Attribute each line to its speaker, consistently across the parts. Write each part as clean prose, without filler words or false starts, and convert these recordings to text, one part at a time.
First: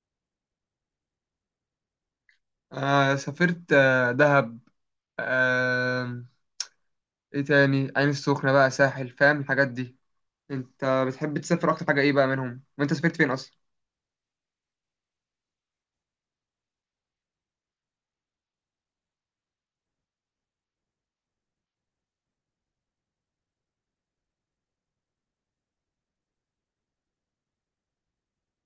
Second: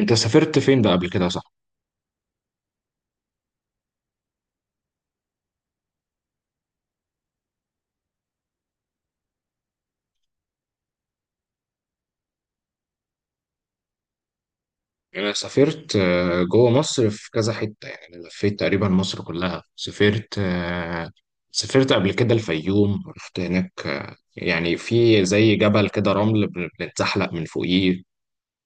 Speaker 1: انت سافرت فين بقى قبل كده صح؟
Speaker 2: آه سافرت دهب. آه ايه تاني؟ عين السخنة بقى، ساحل، فاهم الحاجات دي. انت بتحب تسافر اكتر حاجة ايه بقى منهم، وانت سافرت فين اصلا؟
Speaker 1: انا سافرت جوه مصر في كذا حتة، يعني انا لفيت تقريبا مصر كلها. سافرت سافرت قبل كده الفيوم، رحت هناك يعني في زي جبل كده رمل بنتزحلق من فوقيه،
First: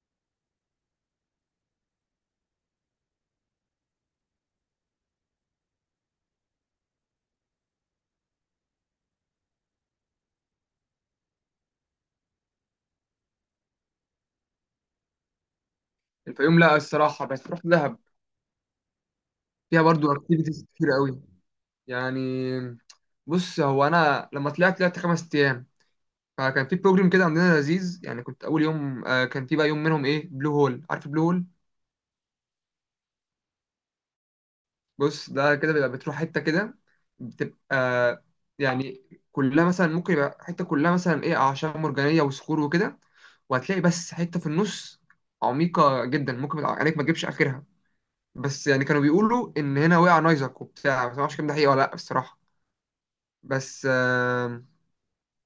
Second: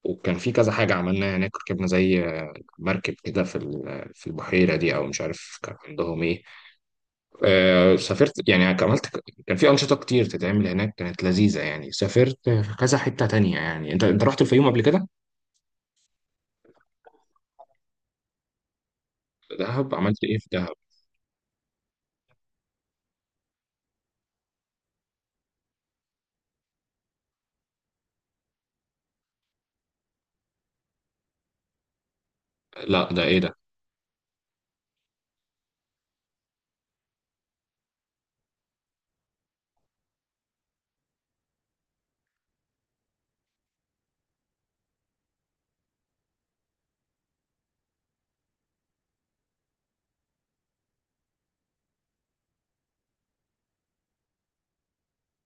Speaker 1: وكان في كذا حاجة عملناها هناك. ركبنا زي مركب كده في في البحيرة دي، أو مش عارف كان عندهم إيه. سافرت يعني عملت، كان في أنشطة كتير تتعمل هناك كانت لذيذة. يعني سافرت في كذا حتة تانية، يعني أنت رحت الفيوم قبل كده؟
Speaker 2: الفيوم لا الصراحة، بس رحت دهب. فيها
Speaker 1: دهب
Speaker 2: برضو
Speaker 1: عملت ايه في
Speaker 2: اكتيفيتيز
Speaker 1: دهب؟
Speaker 2: كتير قوي. يعني بص، هو انا لما طلعت، طلعت خمس ايام، فكان في بروجرام كده عندنا لذيذ. يعني كنت اول يوم كان في بقى يوم منهم ايه، بلو هول، عارف بلو هول؟
Speaker 1: لا ده ايه ده؟
Speaker 2: بص، ده كده بيبقى بتروح حتة كده، بتبقى يعني كلها مثلا ممكن يبقى حتة كلها مثلا ايه، أعشاب مرجانية وصخور وكده، وهتلاقي بس حتة في النص عميقة جدا، ممكن يبقى عينيك ما تجيبش آخرها. بس يعني كانوا بيقولوا إن هنا وقع نايزك وبتاع، بس ما اعرفش الكلام ده حقيقة ولا لأ الصراحة. بس آه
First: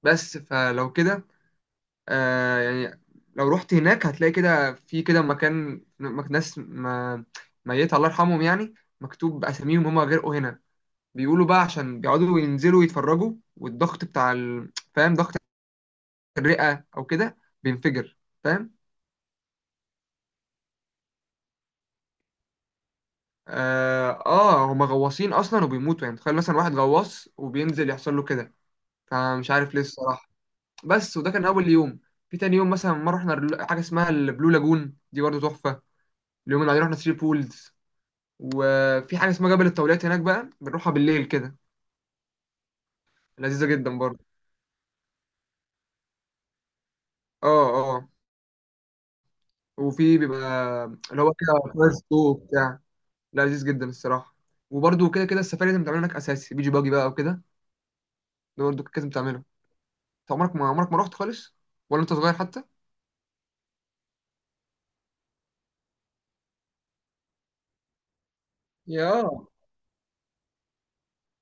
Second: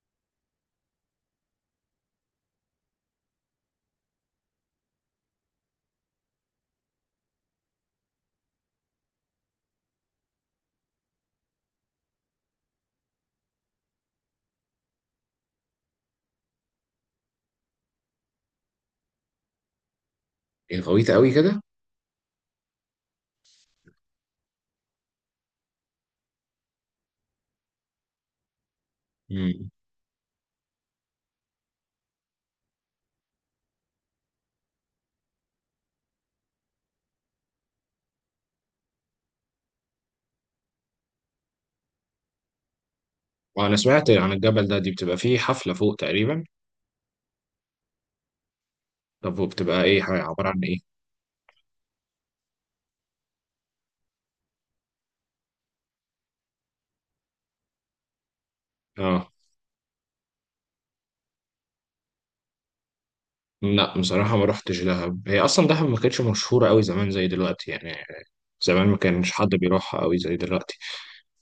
Speaker 2: بس فلو كده يعني لو رحت هناك هتلاقي كده في كده مكان، ناس ما ميت، الله يرحمهم يعني، مكتوب أساميهم هما غرقوا هنا. بيقولوا بقى عشان بيقعدوا ينزلوا يتفرجوا، والضغط بتاع فاهم، ضغط الرئة او كده بينفجر، فاهم.
Speaker 1: ايه غويطة قوي كده.
Speaker 2: اه, آه هما غواصين اصلا وبيموتوا. يعني تخيل مثلا واحد غواص وبينزل يحصل له كده، فمش
Speaker 1: امم.
Speaker 2: عارف ليه الصراحة. بس وده كان اول يوم. في تاني يوم مثلا مرة رحنا حاجة اسمها البلو لاجون دي، برضه تحفة. اليوم اللي بعدين رحنا ثري بولز، وفي حاجة اسمها جبل الطاولات هناك بقى، بنروحها بالليل كده، لذيذة
Speaker 1: وانا
Speaker 2: جدا
Speaker 1: سمعت
Speaker 2: برضه.
Speaker 1: عن الجبل ده، دي بتبقى فيه حفلة فوق تقريبا؟
Speaker 2: اه اه.
Speaker 1: طب وبتبقى ايه،
Speaker 2: وفي
Speaker 1: حاجة
Speaker 2: بيبقى
Speaker 1: عبارة عن ايه؟
Speaker 2: اللي هو كده فاير سلو بتاع، لذيذ جدا الصراحه. وبرده كده كده السفاري لازم تعمل هناك اساسي، بيجي باجي بقى وكده، ده برده لازم
Speaker 1: اه.
Speaker 2: تعمله. انت عمرك ما، رحت خالص؟ ولا انت صغير حتى؟
Speaker 1: لا بصراحة ما روحتش دهب، هي اصلا دهب ما كانتش مشهورة قوي زمان زي دلوقتي يعني، زمان ما
Speaker 2: يا
Speaker 1: كانش حد بيروحها قوي زي دلوقتي.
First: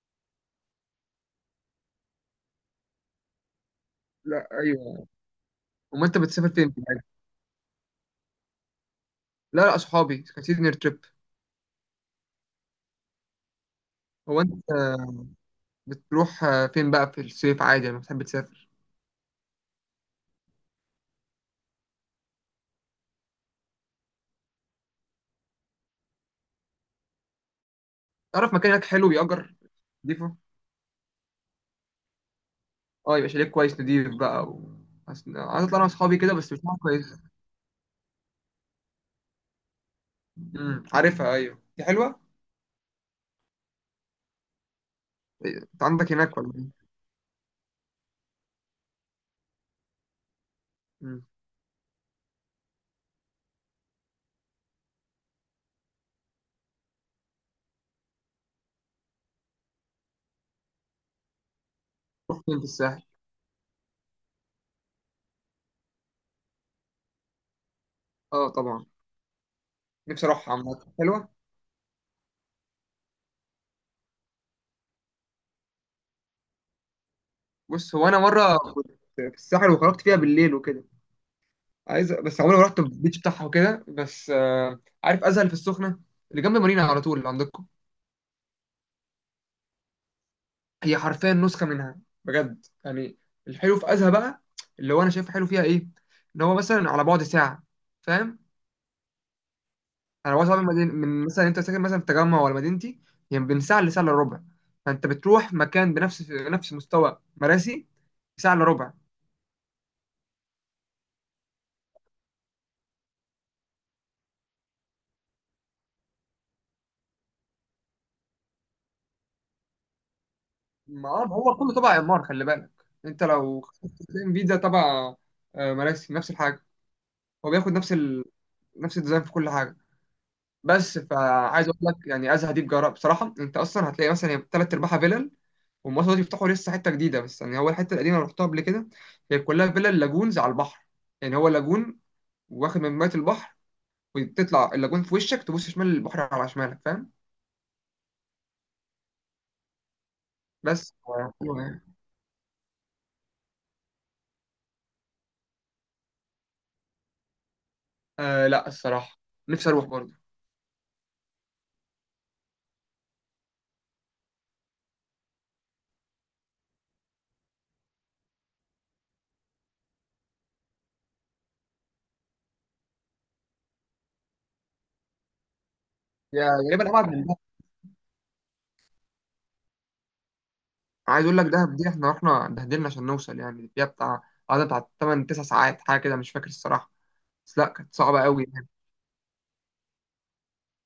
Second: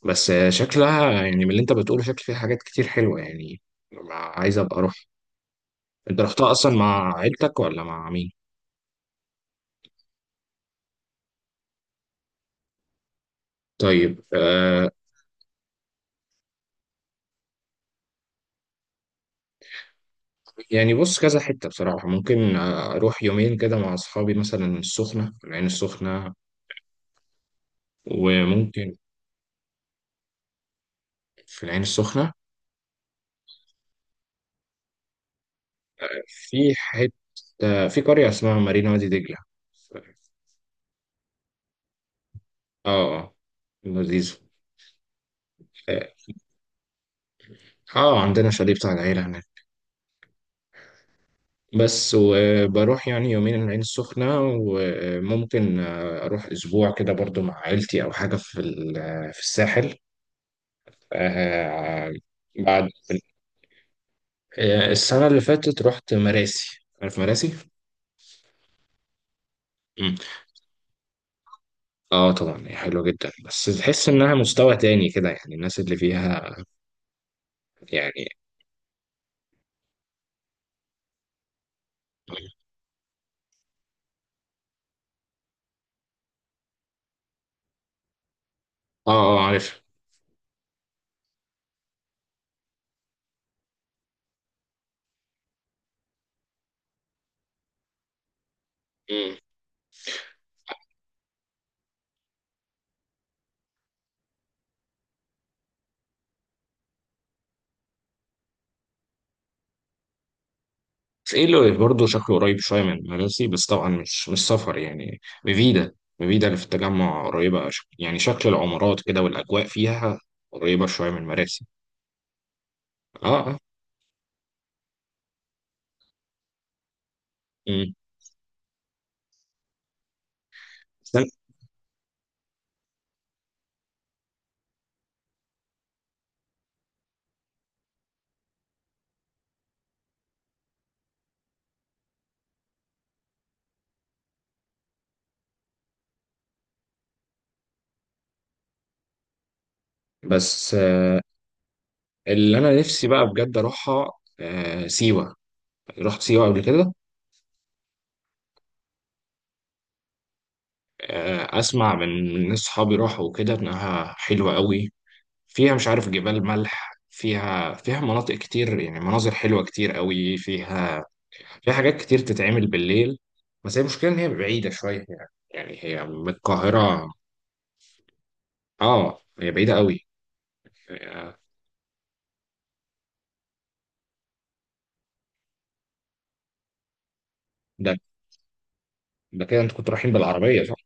Speaker 1: بس شكلها يعني من اللي انت بتقوله، شكل فيها حاجات كتير حلوة يعني،
Speaker 2: لا
Speaker 1: عايز ابقى اروح.
Speaker 2: ايوه. امال انت
Speaker 1: انت
Speaker 2: بتسافر
Speaker 1: رحتها
Speaker 2: فين
Speaker 1: اصلا
Speaker 2: في العادي؟
Speaker 1: مع عيلتك ولا مع مين؟
Speaker 2: لا لا، صحابي كان سيزنير تريب.
Speaker 1: طيب.
Speaker 2: هو انت بتروح فين بقى في الصيف عادي لما بتحب تسافر؟
Speaker 1: يعني بص كذا حتة بصراحة، ممكن أروح يومين كده مع أصحابي مثلا السخنة، في العين السخنة
Speaker 2: تعرف مكان هناك
Speaker 1: وممكن.
Speaker 2: حلو، بيأجر، نضيفه؟
Speaker 1: في العين السخنة.
Speaker 2: اه، يبقى شاليه كويس نضيف بقى و... عايز اطلع انا واصحابي كده، بس مش
Speaker 1: في
Speaker 2: عارف كويس.
Speaker 1: حتة، في قرية اسمها مارينا وادي دجلة.
Speaker 2: امم، عارفها، ايوه دي حلوه.
Speaker 1: اه اه. لذيذ.
Speaker 2: إيه، انت
Speaker 1: اه.
Speaker 2: عندك هناك ولا ايه؟
Speaker 1: عندنا شاليه بتاع العيلة هناك.
Speaker 2: امم.
Speaker 1: بس وبروح يعني يومين العين السخنة، وممكن أروح أسبوع كده برضو مع عيلتي أو حاجة في في الساحل. آه،
Speaker 2: رحت فين في
Speaker 1: بعد
Speaker 2: الساحل؟
Speaker 1: السنة اللي فاتت رحت مراسي، عارف مراسي؟
Speaker 2: اه طبعا.
Speaker 1: مم.
Speaker 2: نفسي اروح، عامة حلوة.
Speaker 1: اه طبعا، هي حلوة جدا بس تحس انها مستوى تاني كده يعني، الناس اللي فيها
Speaker 2: بص هو انا
Speaker 1: يعني.
Speaker 2: مرة كنت في الساحل وخرجت فيها بالليل وكده. عايز، بس عمري ما رحت البيتش بتاعها وكده، بس عارف ازهل في السخنة، اللي جنب مارينا على طول اللي عندكم؟
Speaker 1: اه اه عارف.
Speaker 2: هي حرفيا نسخة منها، بجد يعني. الحلو في ازهى بقى، اللي هو انا شايف حلو فيها ايه، ان هو مثلا على بعد ساعة، فاهم.
Speaker 1: مم.
Speaker 2: انا بعد ساعة من من مثلا، انت ساكن مثلا في التجمع ولا مدينتي، هي يعني بين ساعة لساعة الا ربع. فانت بتروح مكان بنفس مستوى مراسي ساعة الا ربع.
Speaker 1: بس ايه اللي برضه شكله قريب شوية من مراسي، بس طبعا مش سفر يعني. مفيدة مفيدة اللي في التجمع قريبة يعني شكل العمارات كده والأجواء فيها قريبة
Speaker 2: ما
Speaker 1: شوية
Speaker 2: آه،
Speaker 1: من
Speaker 2: ما هو
Speaker 1: مراسي.
Speaker 2: كله تبع إعمار، خلي بالك. أنت
Speaker 1: اه اه.
Speaker 2: لو ام في ده تبع مراسي نفس الحاجة، هو بياخد نفس
Speaker 1: مم.
Speaker 2: نفس الديزاين في كل حاجة. بس
Speaker 1: استنى.
Speaker 2: فعايز أقول لك يعني أزهى دي بجراء بصراحة، أنت أصلا هتلاقي مثلا هي تلات أرباعها فيلل، والمصر دول يفتحوا لسه حتة جديدة، بس يعني هو الحتة القديمة اللي رحتها قبل كده، هي كلها فيلل لاجونز على البحر. يعني هو لاجون واخد من مية البحر، وتطلع اللاجون في وشك، تبص شمال البحر على شمالك، فاهم.
Speaker 1: بس
Speaker 2: بس
Speaker 1: اللي أنا نفسي بقى بجد أروحها سيوة، رحت سيوة قبل كده؟
Speaker 2: آه لا الصراحة، نفسي أروح برضه.
Speaker 1: اسمع من ناس صحابي راحوا وكده، انها حلوه قوي، فيها مش عارف جبال ملح، فيها مناطق كتير يعني، مناظر حلوه كتير قوي فيها، فيها حاجات كتير تتعمل بالليل. بس هي المشكله ان هي بعيده شويه يعني، يعني هي من
Speaker 2: يا غالبا أبعد
Speaker 1: القاهره
Speaker 2: من،
Speaker 1: اه، هي بعيده قوي.
Speaker 2: عايز
Speaker 1: آه،
Speaker 2: اقول لك دهب دي احنا رحنا اتبهدلنا عشان نوصل، يعني فيها بتاع، قعدنا بتاع 8 9 ساعات حاجه كده، مش فاكر الصراحه، بس لا كانت
Speaker 1: ده
Speaker 2: صعبه قوي يعني.
Speaker 1: ده كده انتوا كنتوا رايحين بالعربيه صح؟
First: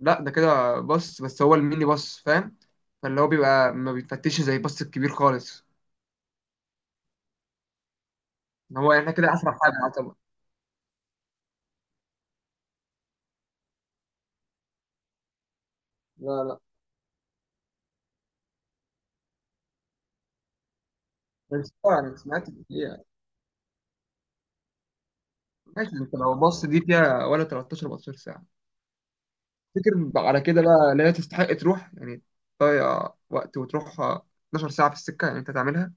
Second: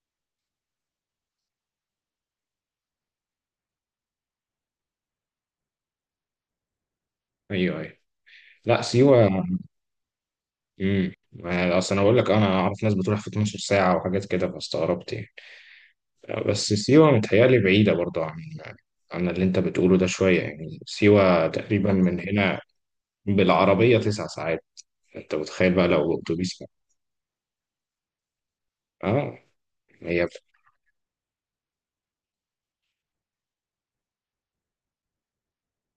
Speaker 2: لا ده كده باص، بس هو الميني باص فاهم، فاللي هو بيبقى ما بيتفتش زي الباص الكبير خالص.
Speaker 1: ايوه ايوه.
Speaker 2: ان
Speaker 1: لا
Speaker 2: هو احنا
Speaker 1: سيوه.
Speaker 2: كده اسرع حاجه يعتبر.
Speaker 1: امم. اصل انا بقول لك انا اعرف ناس بتروح في 12 ساعه وحاجات كده فاستغربت يعني.
Speaker 2: لا لا.
Speaker 1: بس سيوة متهيألي بعيدة برضو عن اللي أنت بتقوله ده شوية، يعني سيوة
Speaker 2: بس
Speaker 1: تقريبا
Speaker 2: انا
Speaker 1: من
Speaker 2: سمعت
Speaker 1: هنا
Speaker 2: إن هي،
Speaker 1: بالعربية 9 ساعات، أنت متخيل بقى
Speaker 2: ماشي انت
Speaker 1: لو
Speaker 2: لو
Speaker 1: أتوبيس؟
Speaker 2: باص دي فيها ولا 13 14 ساعه؟
Speaker 1: آه.
Speaker 2: تفتكر
Speaker 1: هي
Speaker 2: على كده بقى لا هي تستحق تروح؟ يعني تضيع وقت وتروح 12 ساعه في السكه، يعني انت تعملها.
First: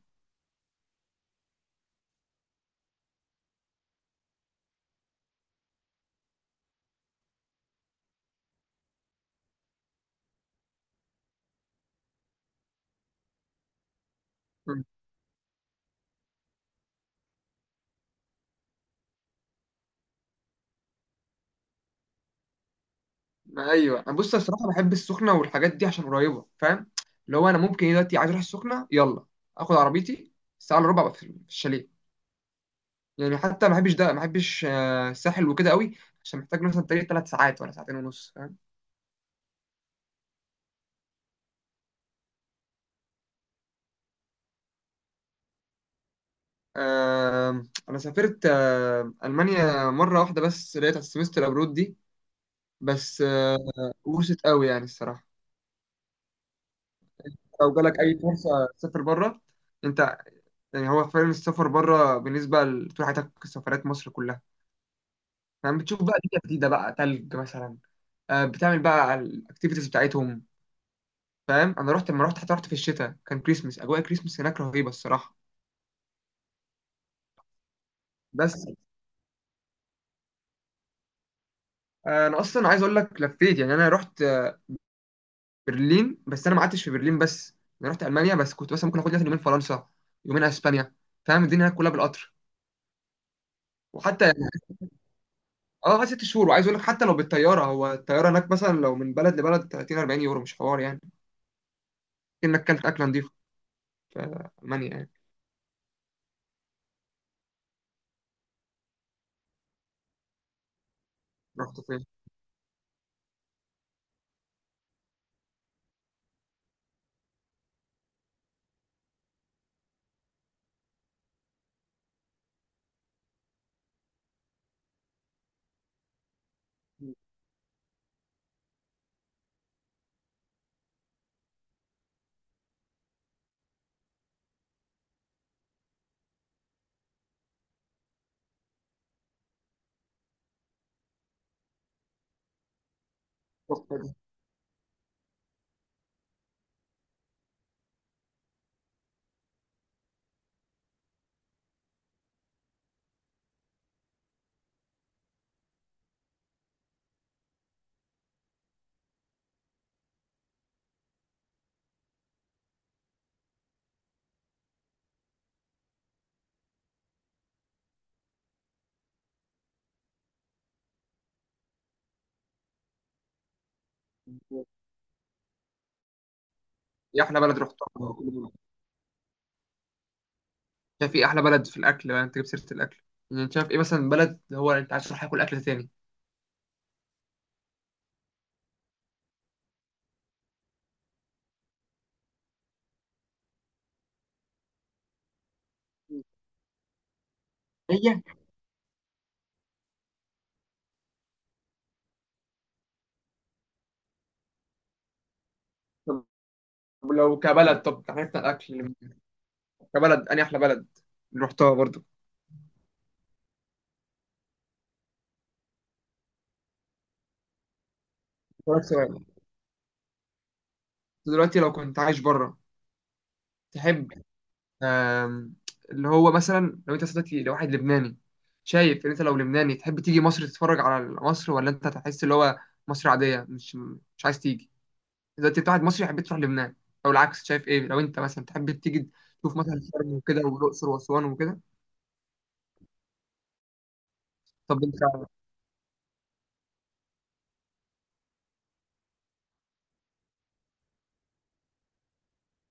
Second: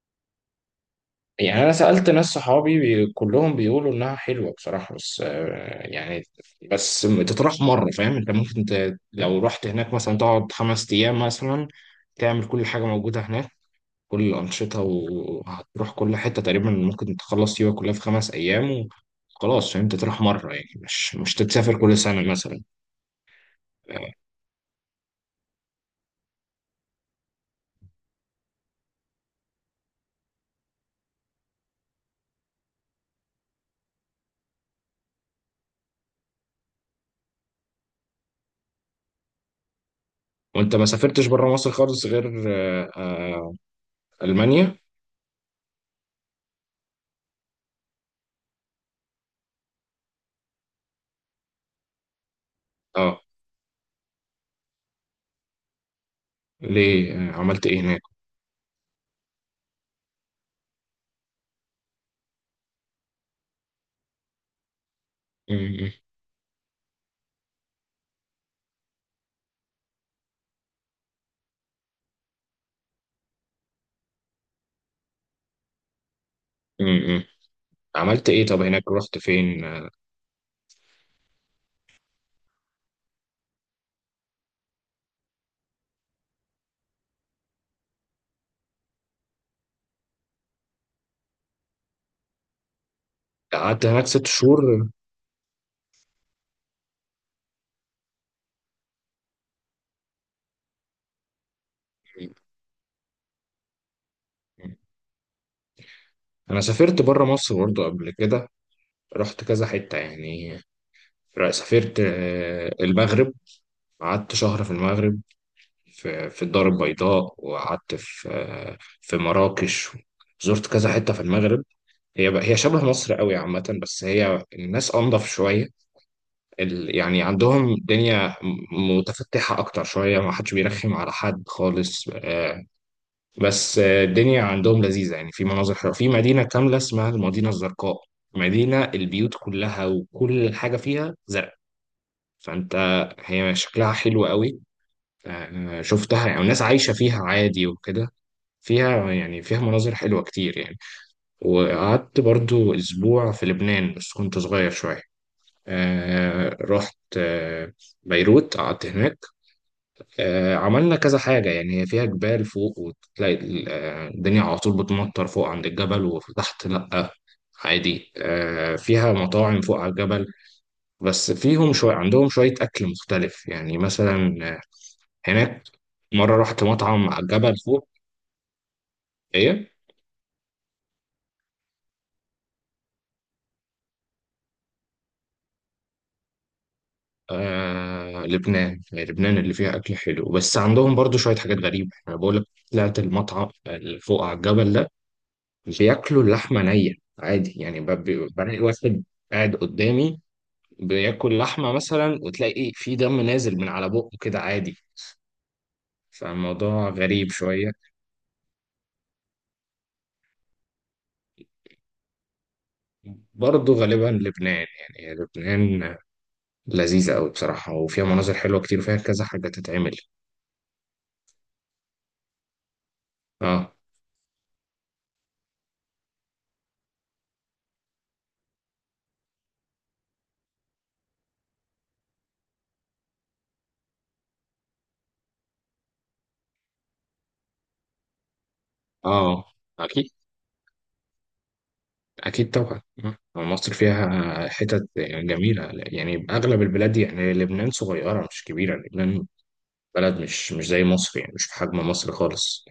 Speaker 1: يعني أنا سألت ناس صحابي كلهم بيقولوا إنها حلوة بصراحة، بس يعني بس تطرح مرة، فاهم أنت ممكن لو رحت هناك مثلا تقعد 5 أيام مثلا، تعمل كل حاجة موجودة هناك كل الأنشطة وهتروح كل حتة تقريبا، ممكن تخلص سيوة كلها في 5 أيام وخلاص. فاهم أنت تروح مرة يعني، مش تتسافر كل سنة مثلا.
Speaker 2: ايوه
Speaker 1: آه،
Speaker 2: انا بص، أنا الصراحه بحب السخنه والحاجات دي عشان قريبه، فاهم. اللي هو انا ممكن إيه دلوقتي، عايز اروح السخنه، يلا اخد عربيتي، الساعه الا ربع أبقى في في الشاليه. يعني حتى ما بحبش ده، ما بحبش الساحل وكده قوي، عشان محتاج مثلا طريق ثلاث ساعات ولا ساعتين ونص، فاهم.
Speaker 1: وأنت ما سافرتش بره مصر خالص غير آه، آه، ألمانيا؟
Speaker 2: آه انا سافرت المانيا مره واحده، بس لقيت على السمستر ابرود دي، بس
Speaker 1: أه.
Speaker 2: آه، وست قوي يعني الصراحه.
Speaker 1: ليه عملت
Speaker 2: لو
Speaker 1: إيه
Speaker 2: جالك
Speaker 1: هناك؟
Speaker 2: اي فرصه تسافر بره انت، يعني هو فعلا السفر بره بالنسبه لطول حياتك سفرات مصر كلها،
Speaker 1: م-
Speaker 2: فاهم، بتشوف
Speaker 1: م-
Speaker 2: بقى دنيا جديده بقى، تلج مثلا، آه، بتعمل بقى الاكتيفيتيز بتاعتهم، فاهم. انا رحت، لما رحت حتى رحت في الشتاء، كان كريسمس، اجواء كريسمس هناك رهيبه الصراحه.
Speaker 1: م- م. عملت إيه طب
Speaker 2: بس
Speaker 1: هناك، رحت فين؟
Speaker 2: انا اصلا عايز اقول لك لفيت. يعني انا رحت برلين، بس انا ما قعدتش في برلين بس، انا رحت المانيا، بس كنت مثلا ممكن اخد لي مثلاً يومين فرنسا، يومين اسبانيا، فاهم، الدنيا هناك كلها بالقطر.
Speaker 1: قعدت هناك
Speaker 2: وحتى
Speaker 1: ست
Speaker 2: يعني
Speaker 1: شهور م-
Speaker 2: اه قعدت ست شهور، وعايز اقول لك حتى لو بالطياره، هو الطياره هناك مثلا لو من بلد لبلد 30 40 يورو، مش حوار يعني، انك كلت اكله نظيفه في
Speaker 1: م.
Speaker 2: المانيا يعني.
Speaker 1: أنا سافرت بره مصر برضه قبل كده، رحت كذا حتة يعني.
Speaker 2: رحت
Speaker 1: سافرت المغرب، قعدت شهر في المغرب، في الدار البيضاء، وقعدت في في مراكش. زرت كذا حتة في المغرب. هي بقى هي شبه مصر قوي عامة، بس هي الناس أنضف شوية يعني عندهم الدنيا متفتحة أكتر شوية، ما حدش بيرخم على حد خالص. بس الدنيا عندهم لذيذة يعني، في مناظر حلوة، في مدينة كاملة اسمها المدينة الزرقاء، مدينة البيوت كلها وكل حاجة فيها زرق، فأنت هي شكلها
Speaker 2: فين؟
Speaker 1: حلو قوي. شفتها يعني الناس عايشة فيها عادي وكده، فيها يعني فيها مناظر حلوة كتير يعني. وقعدت برضو أسبوع في لبنان بس كنت صغير شوية. رحت بيروت، قعدت هناك. عملنا كذا حاجة يعني، هي فيها جبال فوق وتلاقي الدنيا على طول بتمطر فوق عند الجبل وتحت لأ عادي. فيها مطاعم فوق على الجبل، بس فيهم شوية عندهم شوية أكل مختلف يعني، مثلا هناك مرة رحت مطعم على
Speaker 2: ايه احلى
Speaker 1: الجبل
Speaker 2: بلد رحتها؟
Speaker 1: فوق. إيه.
Speaker 2: شايف ايه احلى بلد في الاكل بقى، انت جبت سيره الاكل؟ يعني شايف ايه مثلا بلد، هو انت عايز تروح تاكل اكل تاني؟
Speaker 1: آه لبنان، يعني لبنان اللي فيها أكل حلو، بس عندهم برضو شوية حاجات غريبة أنا بقول لك. طلعت المطعم اللي فوق على الجبل ده، بياكلوا اللحمة نية عادي يعني،
Speaker 2: هي،
Speaker 1: بلاقي واحد قاعد قدامي بياكل لحمة مثلا، وتلاقي إيه، في دم نازل من على بقه كده عادي،
Speaker 2: طب
Speaker 1: فالموضوع غريب
Speaker 2: لو
Speaker 1: شوية.
Speaker 2: كبلد، طب عرفنا الاكل، كبلد اني احلى بلد اللي رحتها برضو؟
Speaker 1: برضو غالبا لبنان، يعني لبنان لذيذة أوي بصراحة، وفيها مناظر حلوة كتير
Speaker 2: أسألك
Speaker 1: وفيها
Speaker 2: سؤال،
Speaker 1: كذا حاجة تتعمل.
Speaker 2: دلوقتي لو كنت عايش بره،
Speaker 1: اه
Speaker 2: تحب، آم، اللي هو مثلا لو انت صدقتي لواحد لبناني، شايف ان انت لو لبناني تحب تيجي مصر تتفرج على مصر، ولا انت هتحس اللي هو مصر عاديه، مش عايز تيجي؟ دلوقتي انت واحد مصري حبيت تروح لبنان، او العكس شايف ايه لو انت مثلا تحب تيجي
Speaker 1: اه.
Speaker 2: تشوف مثلا شرم وكده والاقصر واسوان وكده؟
Speaker 1: أكيد طبعا مصر فيها
Speaker 2: طب
Speaker 1: حتت
Speaker 2: انت،
Speaker 1: جميلة يعني، أغلب البلاد يعني لبنان صغيرة مش كبيرة، لبنان بلد مش زي مصر يعني، مش بحجم مصر خالص.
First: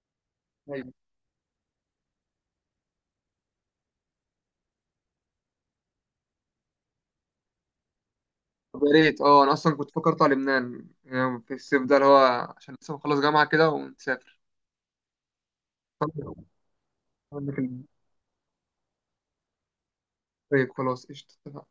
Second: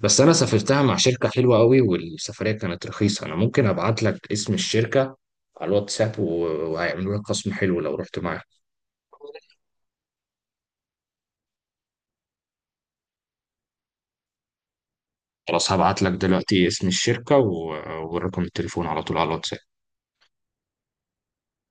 Speaker 1: بس أنا سافرتها
Speaker 2: ايوه.
Speaker 1: مع شركة حلوة قوي والسفرية كانت رخيصة، أنا ممكن أبعت لك اسم الشركة على الواتساب وهيعملوا لك خصم حلو لو رحت معاهم.
Speaker 2: طب يا ريت، اه انا اصلا كنت فكرت على لبنان يعني في الصيف ده، اللي هو عشان لسه بخلص جامعه كده ونسافر.
Speaker 1: خلاص هبعت
Speaker 2: طب،
Speaker 1: لك دلوقتي اسم الشركة
Speaker 2: عندك البريك؟
Speaker 1: ورقم التليفون على طول على الواتساب.
Speaker 2: خلاص قشطه.